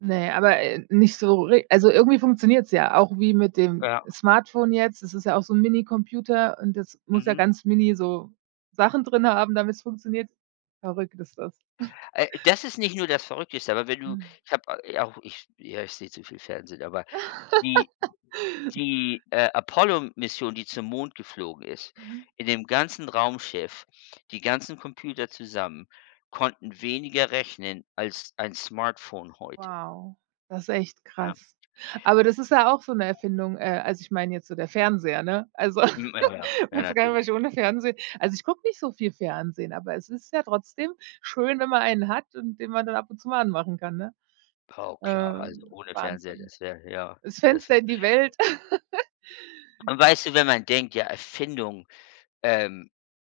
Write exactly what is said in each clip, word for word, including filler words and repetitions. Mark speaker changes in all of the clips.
Speaker 1: Ne, aber, äh, nicht so re also, irgendwie funktioniert's ja auch wie mit dem
Speaker 2: Ja.
Speaker 1: Smartphone jetzt. Das ist ja auch so 'n Minicomputer und das muss ja
Speaker 2: Mhm.
Speaker 1: ganz mini so Sachen drin haben, damit's funktioniert. Verrückt ist das.
Speaker 2: Äh, das ist nicht nur das Verrückteste, aber wenn du
Speaker 1: Mhm.
Speaker 2: ich habe a äh, auch ich ja, ich sehe zu viel Fernsehen, aber die die, äh, Apollo-Mission, die zum Mond geflogen ist,
Speaker 1: Mhm.
Speaker 2: in dem ganzen Raumschiff, die ganzen Computer zusammen konnten weniger rechnen als ein Smartphone heute.
Speaker 1: Wow, das echt
Speaker 2: Ja.
Speaker 1: krass. Aber das ist ja auch so 'ne Erfindung, äh, also, ich meine jetzt so der Fernseher, ne? Also,
Speaker 2: Mhm, ja, ja, ja
Speaker 1: weiß gar nicht mehr was
Speaker 2: natürlich.
Speaker 1: ich ohne Fernsehen also, ich gucke nicht so viel Fernsehen, aber es ist ja trotzdem schön, wenn man einen hat und den man dann ab und zu mal anmachen kann, ne?
Speaker 2: Oh klar,
Speaker 1: Äh,
Speaker 2: also, ohne Fernseher,
Speaker 1: Wahnsinn,
Speaker 2: das wäre, ja
Speaker 1: das
Speaker 2: das w
Speaker 1: Fenster in die Welt.
Speaker 2: Und weißt du, wenn man denkt, ja, Erfindung, ähm,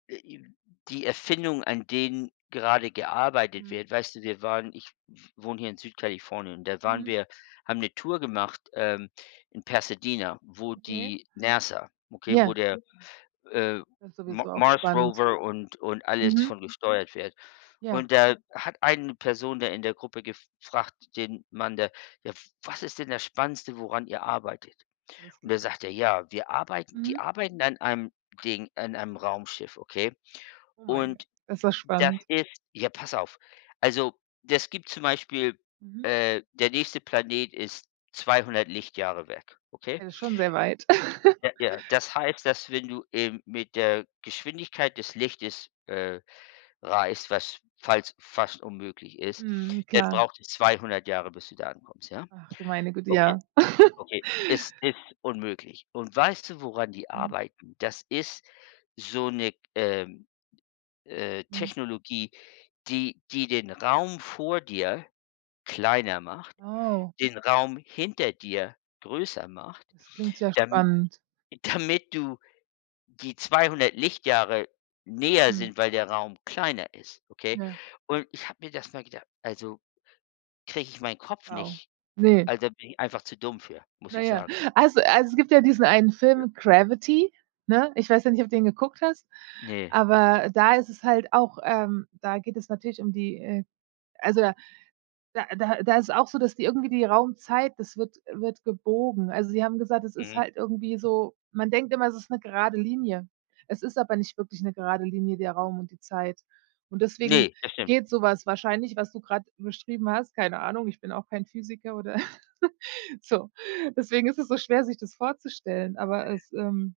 Speaker 2: äh, i die Erfindungen, an denen gerade gearbeitet
Speaker 1: Mhm.
Speaker 2: wird weißt du, wir waren ich w wohne hier in Süd-Kalifornien und da waren
Speaker 1: Mhm.
Speaker 2: wir haben 'ne Tour gemacht, ähm, in Pasadena, wo
Speaker 1: Okay.
Speaker 2: die NASA okay, wo
Speaker 1: Ja.
Speaker 2: der, äh,
Speaker 1: Das ist
Speaker 2: M
Speaker 1: sowieso auch
Speaker 2: Mars
Speaker 1: spannend.
Speaker 2: Rover und und alles
Speaker 1: Mhm.
Speaker 2: von gesteuert wird.
Speaker 1: Ja.
Speaker 2: Und da hat eine Person da in der Gruppe gefragt, den Mann da: „Ja, was ist denn das Spannendste, woran ihr arbeitet?"
Speaker 1: Alles
Speaker 2: Und
Speaker 1: klar.
Speaker 2: da sagt er: „Ja, wir arbeiten” die
Speaker 1: Mhm.
Speaker 2: arbeiten an einem Ding, an einem Raumschiff, okay?
Speaker 1: Oh mein
Speaker 2: Und
Speaker 1: Gott, ist das
Speaker 2: das
Speaker 1: spannend.
Speaker 2: ist ja, pass auf. Also, das gibt zum Beispiel
Speaker 1: Mhm.
Speaker 2: äh, der nächste Planet ist zweihundert Lichtjahre weg, okay?
Speaker 1: Ja das ist schon sehr weit.
Speaker 2: Ja, ja, das heißt, dass wenn du eben mit der Geschwindigkeit des Lichtes, äh, reist, was falls fast unmöglich ist,
Speaker 1: Mhm,
Speaker 2: dann
Speaker 1: klar.
Speaker 2: braucht es zweihundert Jahre, bis du da ankommst, ja.
Speaker 1: Ach, du meine Güte,
Speaker 2: Okay,
Speaker 1: ja.
Speaker 2: okay, es ist unmöglich. Und weißt du, woran die
Speaker 1: Mhm.
Speaker 2: arbeiten? Das ist so 'ne, ähm, äh,
Speaker 1: Mhm.
Speaker 2: Technologie, die die den Raum vor dir kleiner macht,
Speaker 1: Wow.
Speaker 2: den Raum hinter dir größer macht,
Speaker 1: Das klingt sehr
Speaker 2: dami
Speaker 1: spannend.
Speaker 2: damit du die zweihundert Lichtjahre näher
Speaker 1: Mhm.
Speaker 2: sind, weil der Raum kleiner ist, okay?
Speaker 1: Ja.
Speaker 2: Und ich habe mir das mal gedacht, also, kriege ich meinen Kopf
Speaker 1: Wow,
Speaker 2: nicht
Speaker 1: ne?
Speaker 2: also, da bin ich einfach zu dumm für, muss
Speaker 1: Na
Speaker 2: ich
Speaker 1: ja,
Speaker 2: sagen.
Speaker 1: also also, es gibt ja diesen einen
Speaker 2: Ja.
Speaker 1: Film, „Gravity“, ne? Ich weiß ja nicht, ob du den geguckt hast,
Speaker 2: Ne.
Speaker 1: aber da ist es halt auch, ähm da geht es natürlich um die, äh also, da da da ist es auch so, dass die irgendwie die Raumzeit das wird wird gebogen. Also, sie haben gesagt, es ist
Speaker 2: Mhm.
Speaker 1: halt irgendwie so man denkt immer, es ist 'ne gerade Linie. Es ist aber nicht wirklich 'ne gerade Linie, der Raum und die Zeit. Und deswegen
Speaker 2: Ne, das stimmt.
Speaker 1: geht so was wahrscheinlich, was du grad beschrieben hast. Keine Ahnung, ich bin auch kein Physiker oder so. Deswegen ist es so schwer, sich das vorzustellen, aber es, ähm